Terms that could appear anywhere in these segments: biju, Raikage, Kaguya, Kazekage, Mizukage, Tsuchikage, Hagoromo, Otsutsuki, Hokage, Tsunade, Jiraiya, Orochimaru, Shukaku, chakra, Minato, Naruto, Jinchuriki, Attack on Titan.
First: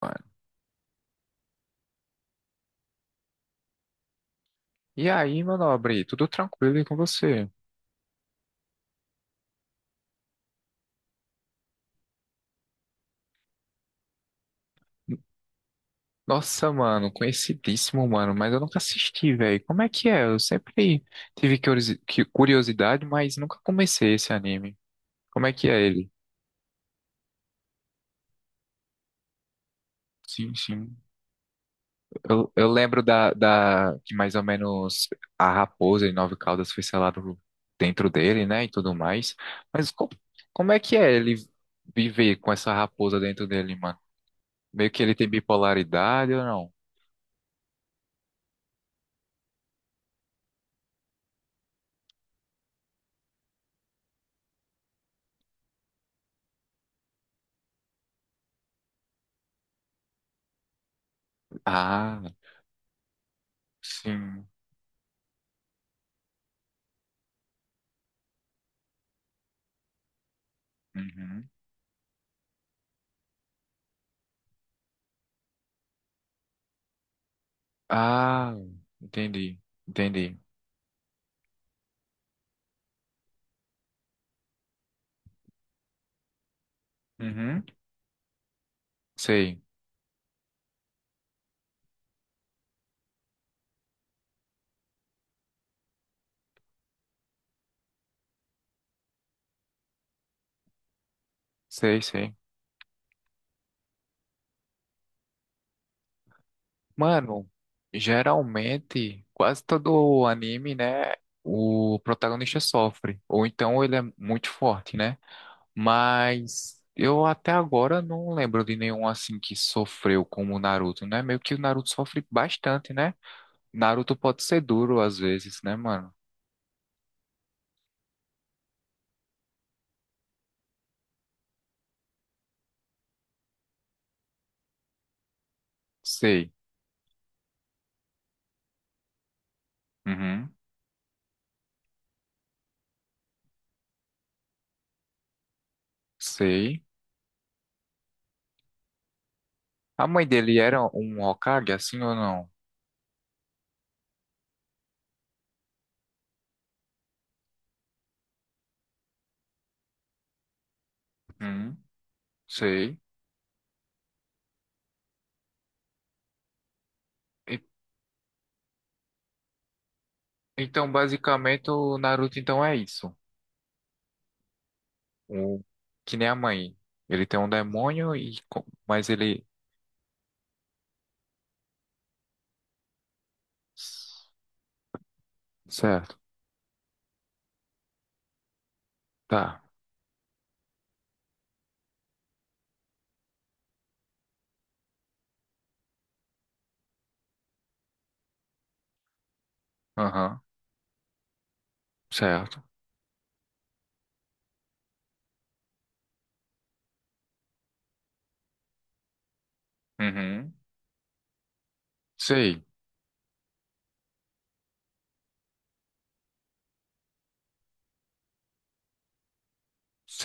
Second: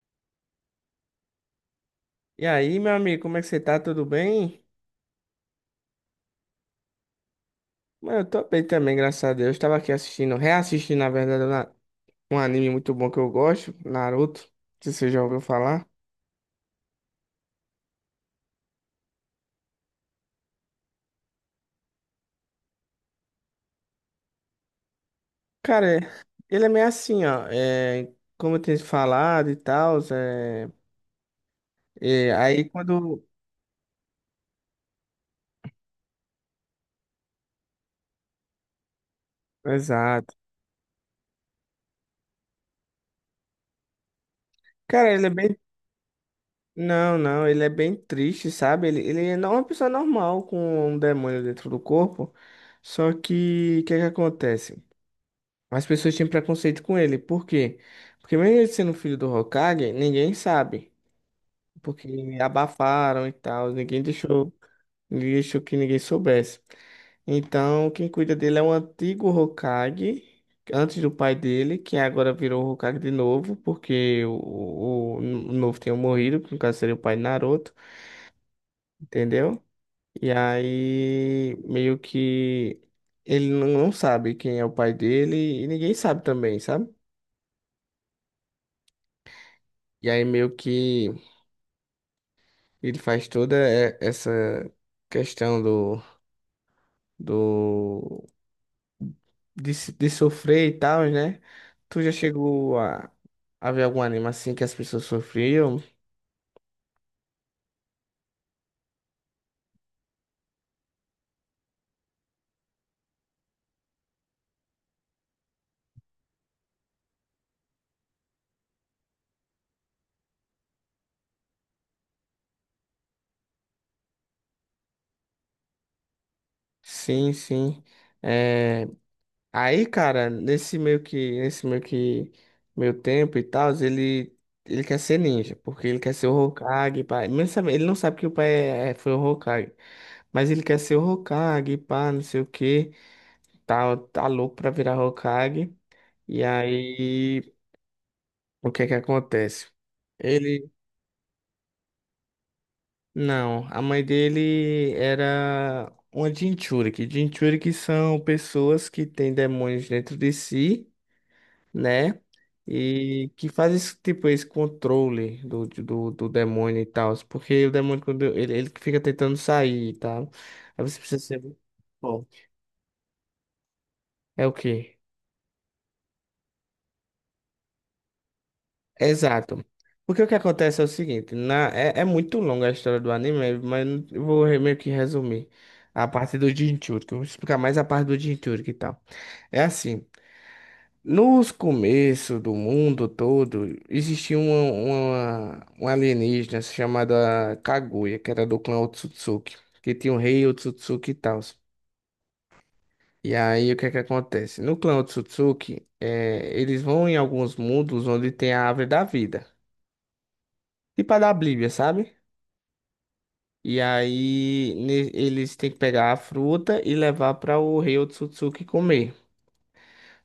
Mano. E aí, meu amigo, como é que você tá? Tudo bem? E aí, meu nobre, tudo tranquilo e com você? Mano, eu tô bem também, graças a Deus. Tava aqui assistindo, reassistindo, na verdade, um anime muito bom que eu gosto, Naruto. Não sei se você já ouviu falar. Nossa, mano, conhecidíssimo, mano, mas eu nunca assisti, velho. Como é que é? Eu sempre tive curiosidade, mas nunca comecei esse anime. Como é que é Cara, ele? Ele é meio assim, ó. É, como eu tenho falado e tal, Sim, é, sim. é, Eu, aí eu lembro quando. da que mais ou menos a raposa e nove caudas foi selado dentro dele, né, e tudo mais. Mas Exato. como é que é ele viver com essa raposa dentro dele, mano? Meio que Cara, ele ele tem é bem. bipolaridade ou não? Não, não, ele é bem triste, sabe? Ele é uma pessoa normal com um demônio dentro do corpo. Só que, o que que acontece? As pessoas tinham preconceito com ele. Por quê? Porque mesmo ele sendo filho do Hokage, ninguém sabe. Porque Ah. abafaram e tal, ninguém Sim. deixou, ninguém deixou que ninguém soubesse. Então, quem cuida dele é um antigo Hokage, antes do pai Uhum. dele, que agora virou Hokage de novo, porque o novo tinha morrido, que no caso seria o pai de Naruto, Ah, entendi. entendeu? E Entendi. aí, meio que ele não sabe quem é o pai dele e ninguém sabe também, sabe? Uhum. Sei, E aí meio que ele faz toda essa questão do de, se- de sofrer e tal, né? sei, Tu já sei. chegou a ver algum anime assim que as pessoas sofriam? Mano, geralmente, quase todo anime, né? O protagonista sofre. Ou então ele é muito forte, né? Mas eu até agora não lembro de nenhum assim que sofreu como o Naruto, né? Meio que o Naruto sofre bastante, né? Naruto pode ser duro às vezes, né, mano? Sim, sim. É, aí, cara, nesse meio que meu tempo e tal, ele quer ser ninja, porque ele quer ser o Sei. Hokage, pai. Ele não sabe que o pai foi o Hokage. Mas Uhum. ele quer ser o Hokage, pá, não sei o quê. Tá louco pra virar Hokage. E Sei. aí, o que é que acontece? A mãe dele Ele, era um Hokage, assim ou não? não, a mãe dele era uma Jinchuriki. Jinchuriki são pessoas que têm demônios dentro de si, Hum, né? sei. E que fazem esse, tipo esse controle do demônio e tal. E- Porque o demônio, quando ele fica tentando sair e tal. Aí então, você precisa ser muito basicamente, o Naruto forte. então é isso. É o quê? O, que nem a mãe. Ele tem um demônio e mas ele. Exato. Porque o que acontece é o seguinte, é muito longa a história do anime, mas eu vou meio que resumir a Certo. parte do Jinchuriki. Eu vou explicar mais a parte do Jinchuriki e tal. Tá. É assim, nos começos do mundo todo, existia uma alienígena chamada Kaguya, que era do clã Otsutsuki, que tinha o Aham. rei Otsutsuki e tal. Certo. E aí, o que é que acontece? No clã Otsutsuki, eles vão em alguns mundos onde tem a árvore da vida. Uhum. Tipo a da Bíblia, sabe? Sei. E aí eles têm que pegar a fruta e levar para o rei Otsutsuki comer.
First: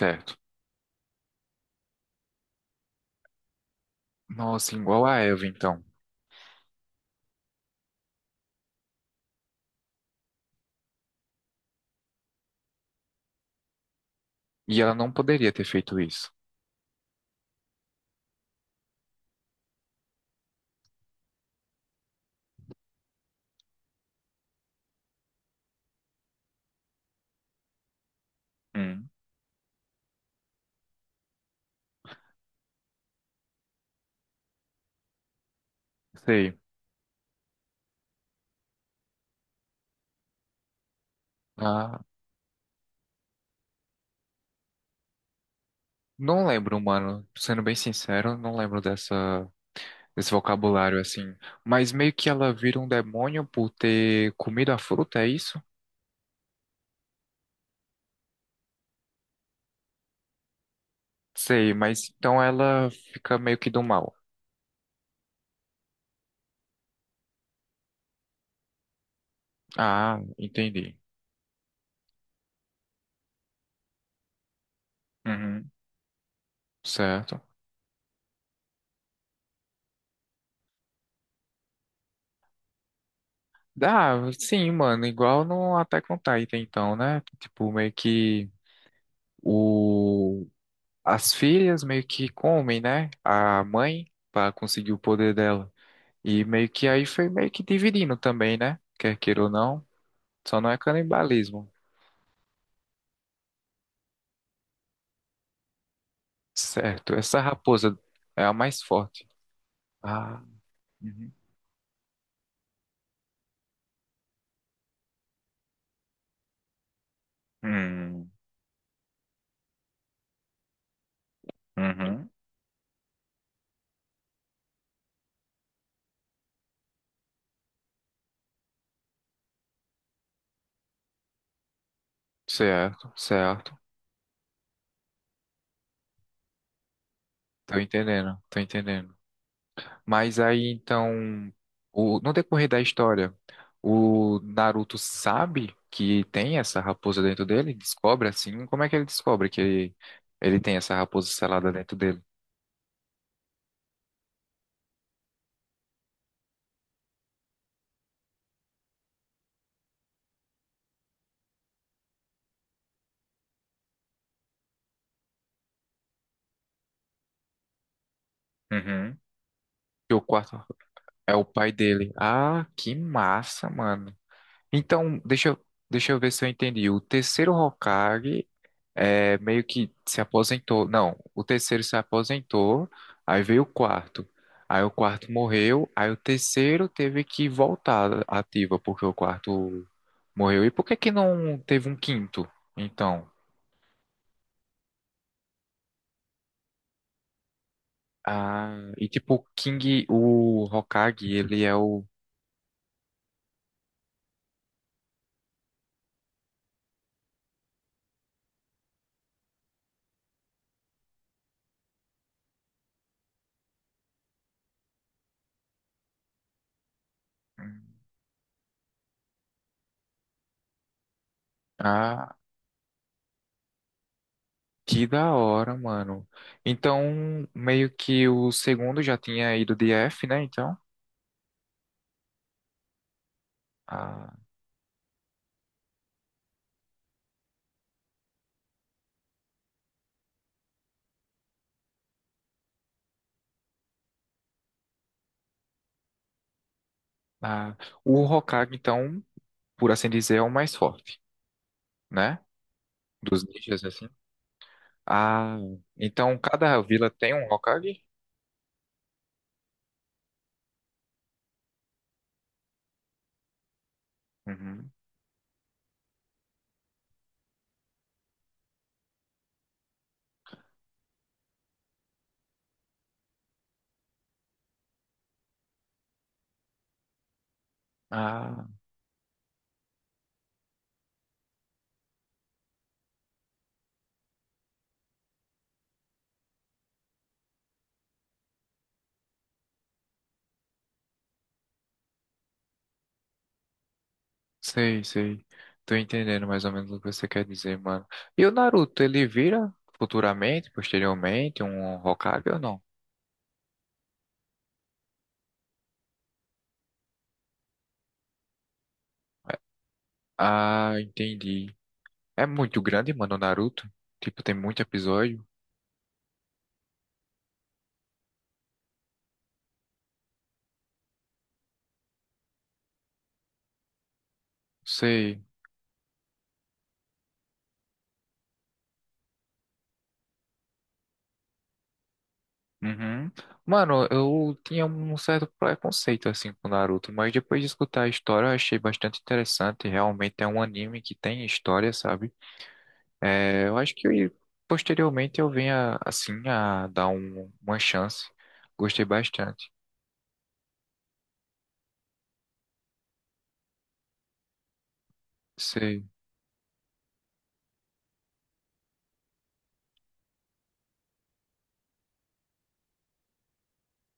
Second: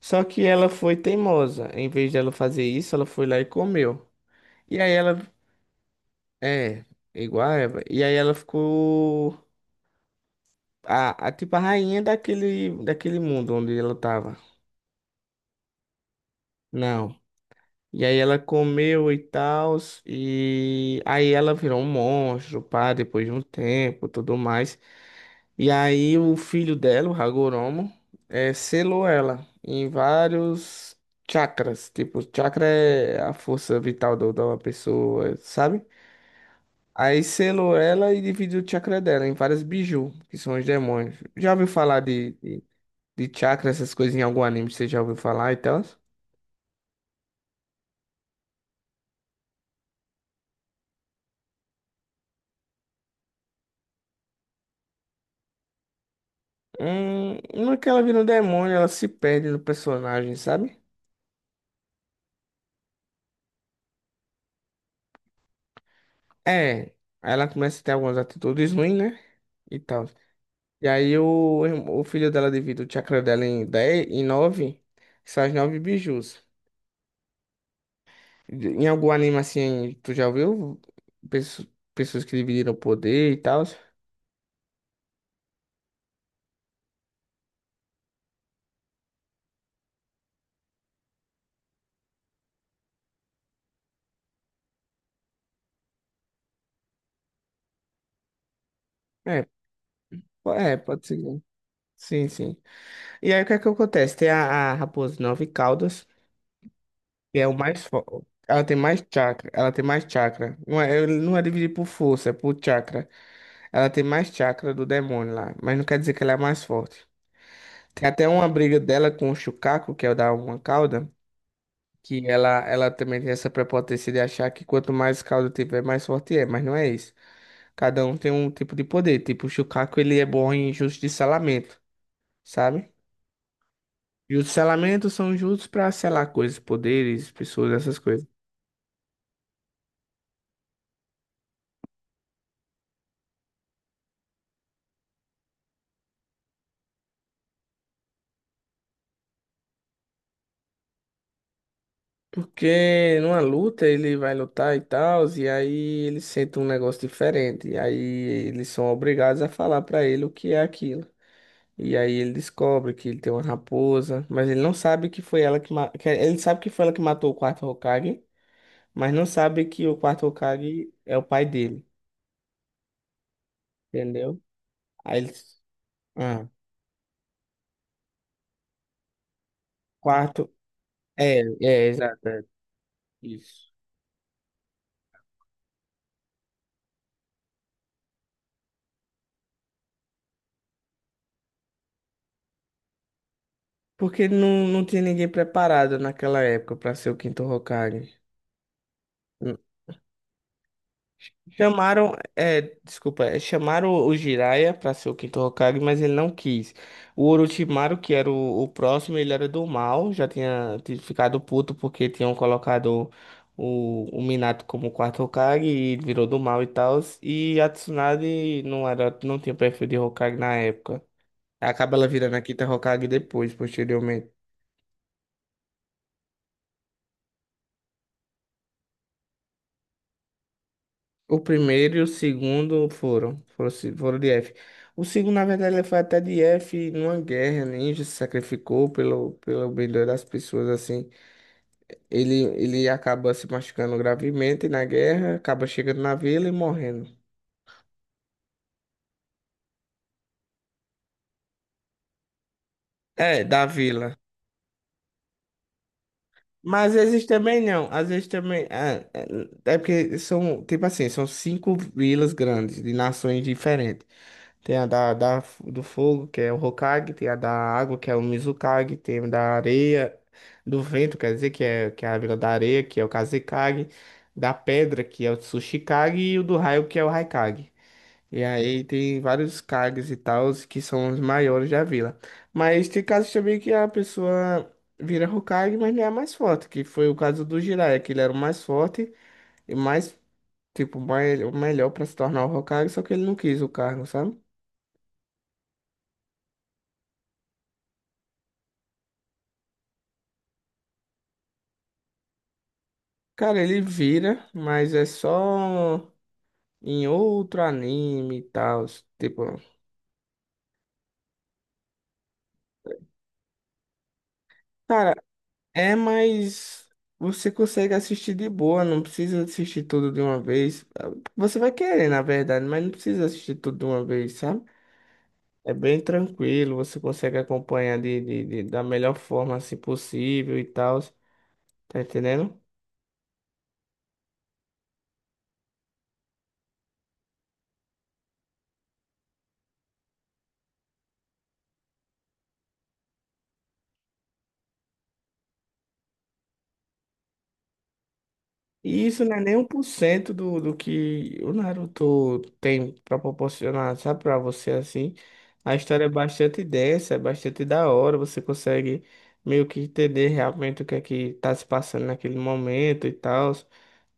Só que ela foi teimosa. Em vez dela fazer isso, ela foi lá e comeu. Nossa, E aí igual a ela Eva então. é igual a Eva. E aí ela ficou a tipo a rainha daquele mundo onde ela tava. E ela não poderia ter feito isso. Não. E aí ela comeu e tal, e aí ela virou um monstro, pá, depois de um tempo, tudo mais. E aí o filho dela, o Hagoromo, selou Hum. ela em vários chakras. Tipo, chakra é a força vital da uma pessoa, sabe? Sei. Aí selou ela e dividiu o chakra dela em várias biju, que são os demônios. Já ouviu Ah, falar de chakra, essas coisas em algum anime? Você já ouviu falar e tal? não lembro, mano. Sendo bem sincero, não lembro dessa esse vocabulário assim. Mas meio que ela vira um demônio por ter comido a fruta, é isso? No que ela vira um demônio, ela se perde no personagem, sabe? Sei, mas então ela fica meio que do mal. É, aí ela começa a ter algumas atitudes ruins, né? E tal. Ah, E entendi. aí o filho dela divide o chakra dela em 10 em 9 são as Uhum, 9 bijus. certo. Em algum anime assim, tu já viu pesso- pessoas que dividiram o poder e tal? Dá, sim, mano, igual no Attack on Titan, então, né? Tipo, meio que o... as filhas meio que comem, né? A mãe para conseguir o poder dela. E meio que aí foi meio que dividindo também, né? Quer queira É, ou não, só não é pode ser, né? canibalismo. Sim, sim. E aí o que é que acontece? Tem a raposa de nove caudas, Certo. que Essa é o mais raposa forte. é a Ela tem mais mais forte. chakra, ela tem mais Ah, chakra. Não é, ele uhum. não é dividir por força, é por chakra. Ela tem mais chakra do demônio lá, mas não quer dizer que ela é a mais forte. Tem até Hum, uma briga dela com o Shukaku, que é o da uma cauda, que uhum. ela também tem essa prepotência de achar que quanto mais caldo tiver, mais forte é, mas não é isso. Cada um tem um tipo de poder. Tipo, o Shukaku, ele é bom em justiçalamento, sabe? Certo, certo. E os selamentos são justos pra selar coisas, poderes, pessoas, Tô essas coisas. entendendo, tô entendendo. Mas aí então, no decorrer da história, o Naruto sabe que tem essa raposa dentro dele? Descobre assim? Como é que ele descobre que ele tem essa raposa selada dentro dele? Porque numa luta ele vai lutar e tal, e aí ele sente um negócio diferente. E aí eles são obrigados a falar pra ele o que é aquilo. E aí ele descobre que ele tem uma raposa, mas ele não sabe que foi ela que, ma- que- é, ele sabe que foi ela que matou o quarto Hokage, mas Uhum. não sabe que o Que o quarto quarto Hokage é o é o pai pai dele, dele. Ah, que massa, mano. entendeu? Então, Aí ele, deixa eu ver se eu ah, entendi. O terceiro Hokage, é, meio que se quarto, aposentou. Não, o é, terceiro se exato, aposentou, aí veio o isso. quarto. Aí o quarto morreu, aí o terceiro teve que voltar ativa, porque o quarto morreu. E por que que não teve um quinto? Então, Porque não, não tinha ninguém preparado naquela época para ser o quinto Hokage. ah, e tipo, o King, o Hokage, ele é o. Chamaram, desculpa, chamaram o Jiraiya para ser o quinto Hokage, mas ele não quis. O Orochimaru, que era o próximo, ele era do mal, já tinha ficado puto porque tinham colocado o Minato como quarto Hokage e ele virou do mal e tal. E a Tsunade não era, não tinha perfil de Hokage na época. Acaba ela virando Ah, a quinta Hokage depois, posteriormente. que da hora, mano. Então, meio que o segundo já tinha ido de F, né? Então, O primeiro e o segundo foram, foram, se- foram ah, de F. O segundo, na verdade, ele foi até de F numa guerra, ninja se sacrificou pelo bem das pessoas, assim. Ele acaba se machucando gravemente na guerra, acaba chegando na vila e morrendo. ah, o Hokage, então. Por assim dizer, é o mais forte, né? É, Dos da ninjas, assim. vila. Ah, então cada Mas vila às vezes tem um também não. Hokage? Às vezes também. É, porque são, tipo assim, são cinco vilas grandes, de nações diferentes. Tem a Uhum. do fogo, que é o Hokage, tem a da água, que é o Mizukage, tem a da areia, do vento, quer dizer, que é, a vila da areia, que é o Kazekage, da pedra, que é o Tsuchikage, e o do raio, que é o Raikage. E Ah, aí tem vários cargos e tals que são os maiores da vila. Mas tem casos também que a pessoa vira Hokage, mas não é a mais forte, que foi o caso do Jiraiya, que ele era o mais forte e mais, tipo, mais, o melhor para se tornar o Hokage, só que ele não quis o cargo, sabe? sei, sei. Tô entendendo mais ou menos o que você quer dizer, mano. E o Naruto, ele vira futuramente, posteriormente, um Hokage ou não? Cara, ele vira, mas é só em outro anime e tal. Tipo, É- Ah, entendi. É muito grande, mano, o Naruto. Tipo, tem muito cara, episódio. É, mas você consegue assistir de boa, não precisa assistir tudo de uma vez. Você vai querer, na verdade, mas não precisa assistir tudo de uma vez, sabe? Sei. É bem tranquilo, você consegue acompanhar da melhor forma assim possível e tal. Tá entendendo? Uhum. Mano, eu tinha um certo preconceito assim com Naruto, mas depois de escutar a história eu achei bastante interessante. Realmente é um anime que tem história, sabe? É, eu acho que posteriormente eu venha assim a dar uma chance. Gostei E isso não é nem um bastante. por cento do que o Naruto tem pra proporcionar, sabe, pra você assim. A Sei. história é bastante densa, é bastante da hora, você consegue meio que entender realmente o que é que tá se passando naquele momento e tal,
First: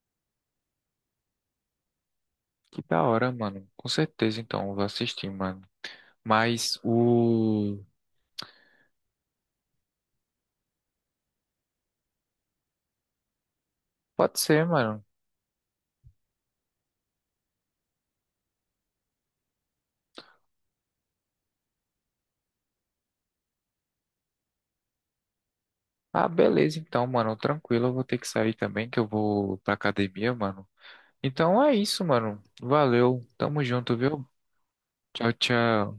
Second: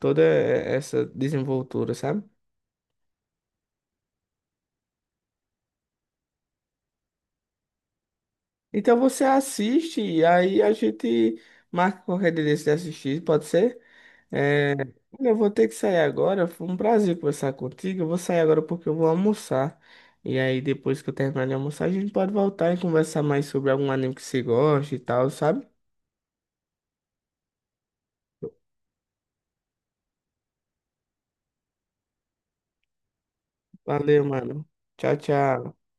toda essa desenvoltura, sabe? Que da hora, mano. Com certeza, então, eu vou assistir, mano. Mas o. Então você assiste e aí a gente marca qualquer dia desse de assistir, pode ser? Pode ser, É, mano. olha, eu vou ter que sair agora. Foi um prazer conversar contigo. Eu vou sair agora porque eu vou almoçar. E aí, depois que eu terminar de almoçar, a gente pode voltar e conversar mais sobre algum anime que você gosta e tal, sabe? Ah, beleza, então, mano. Tranquilo, eu vou ter que sair também, que eu vou pra academia, mano. Então é isso, mano. Valeu. Tamo junto, Valeu, viu? mano. Tchau, Tchau, tchau. tchau.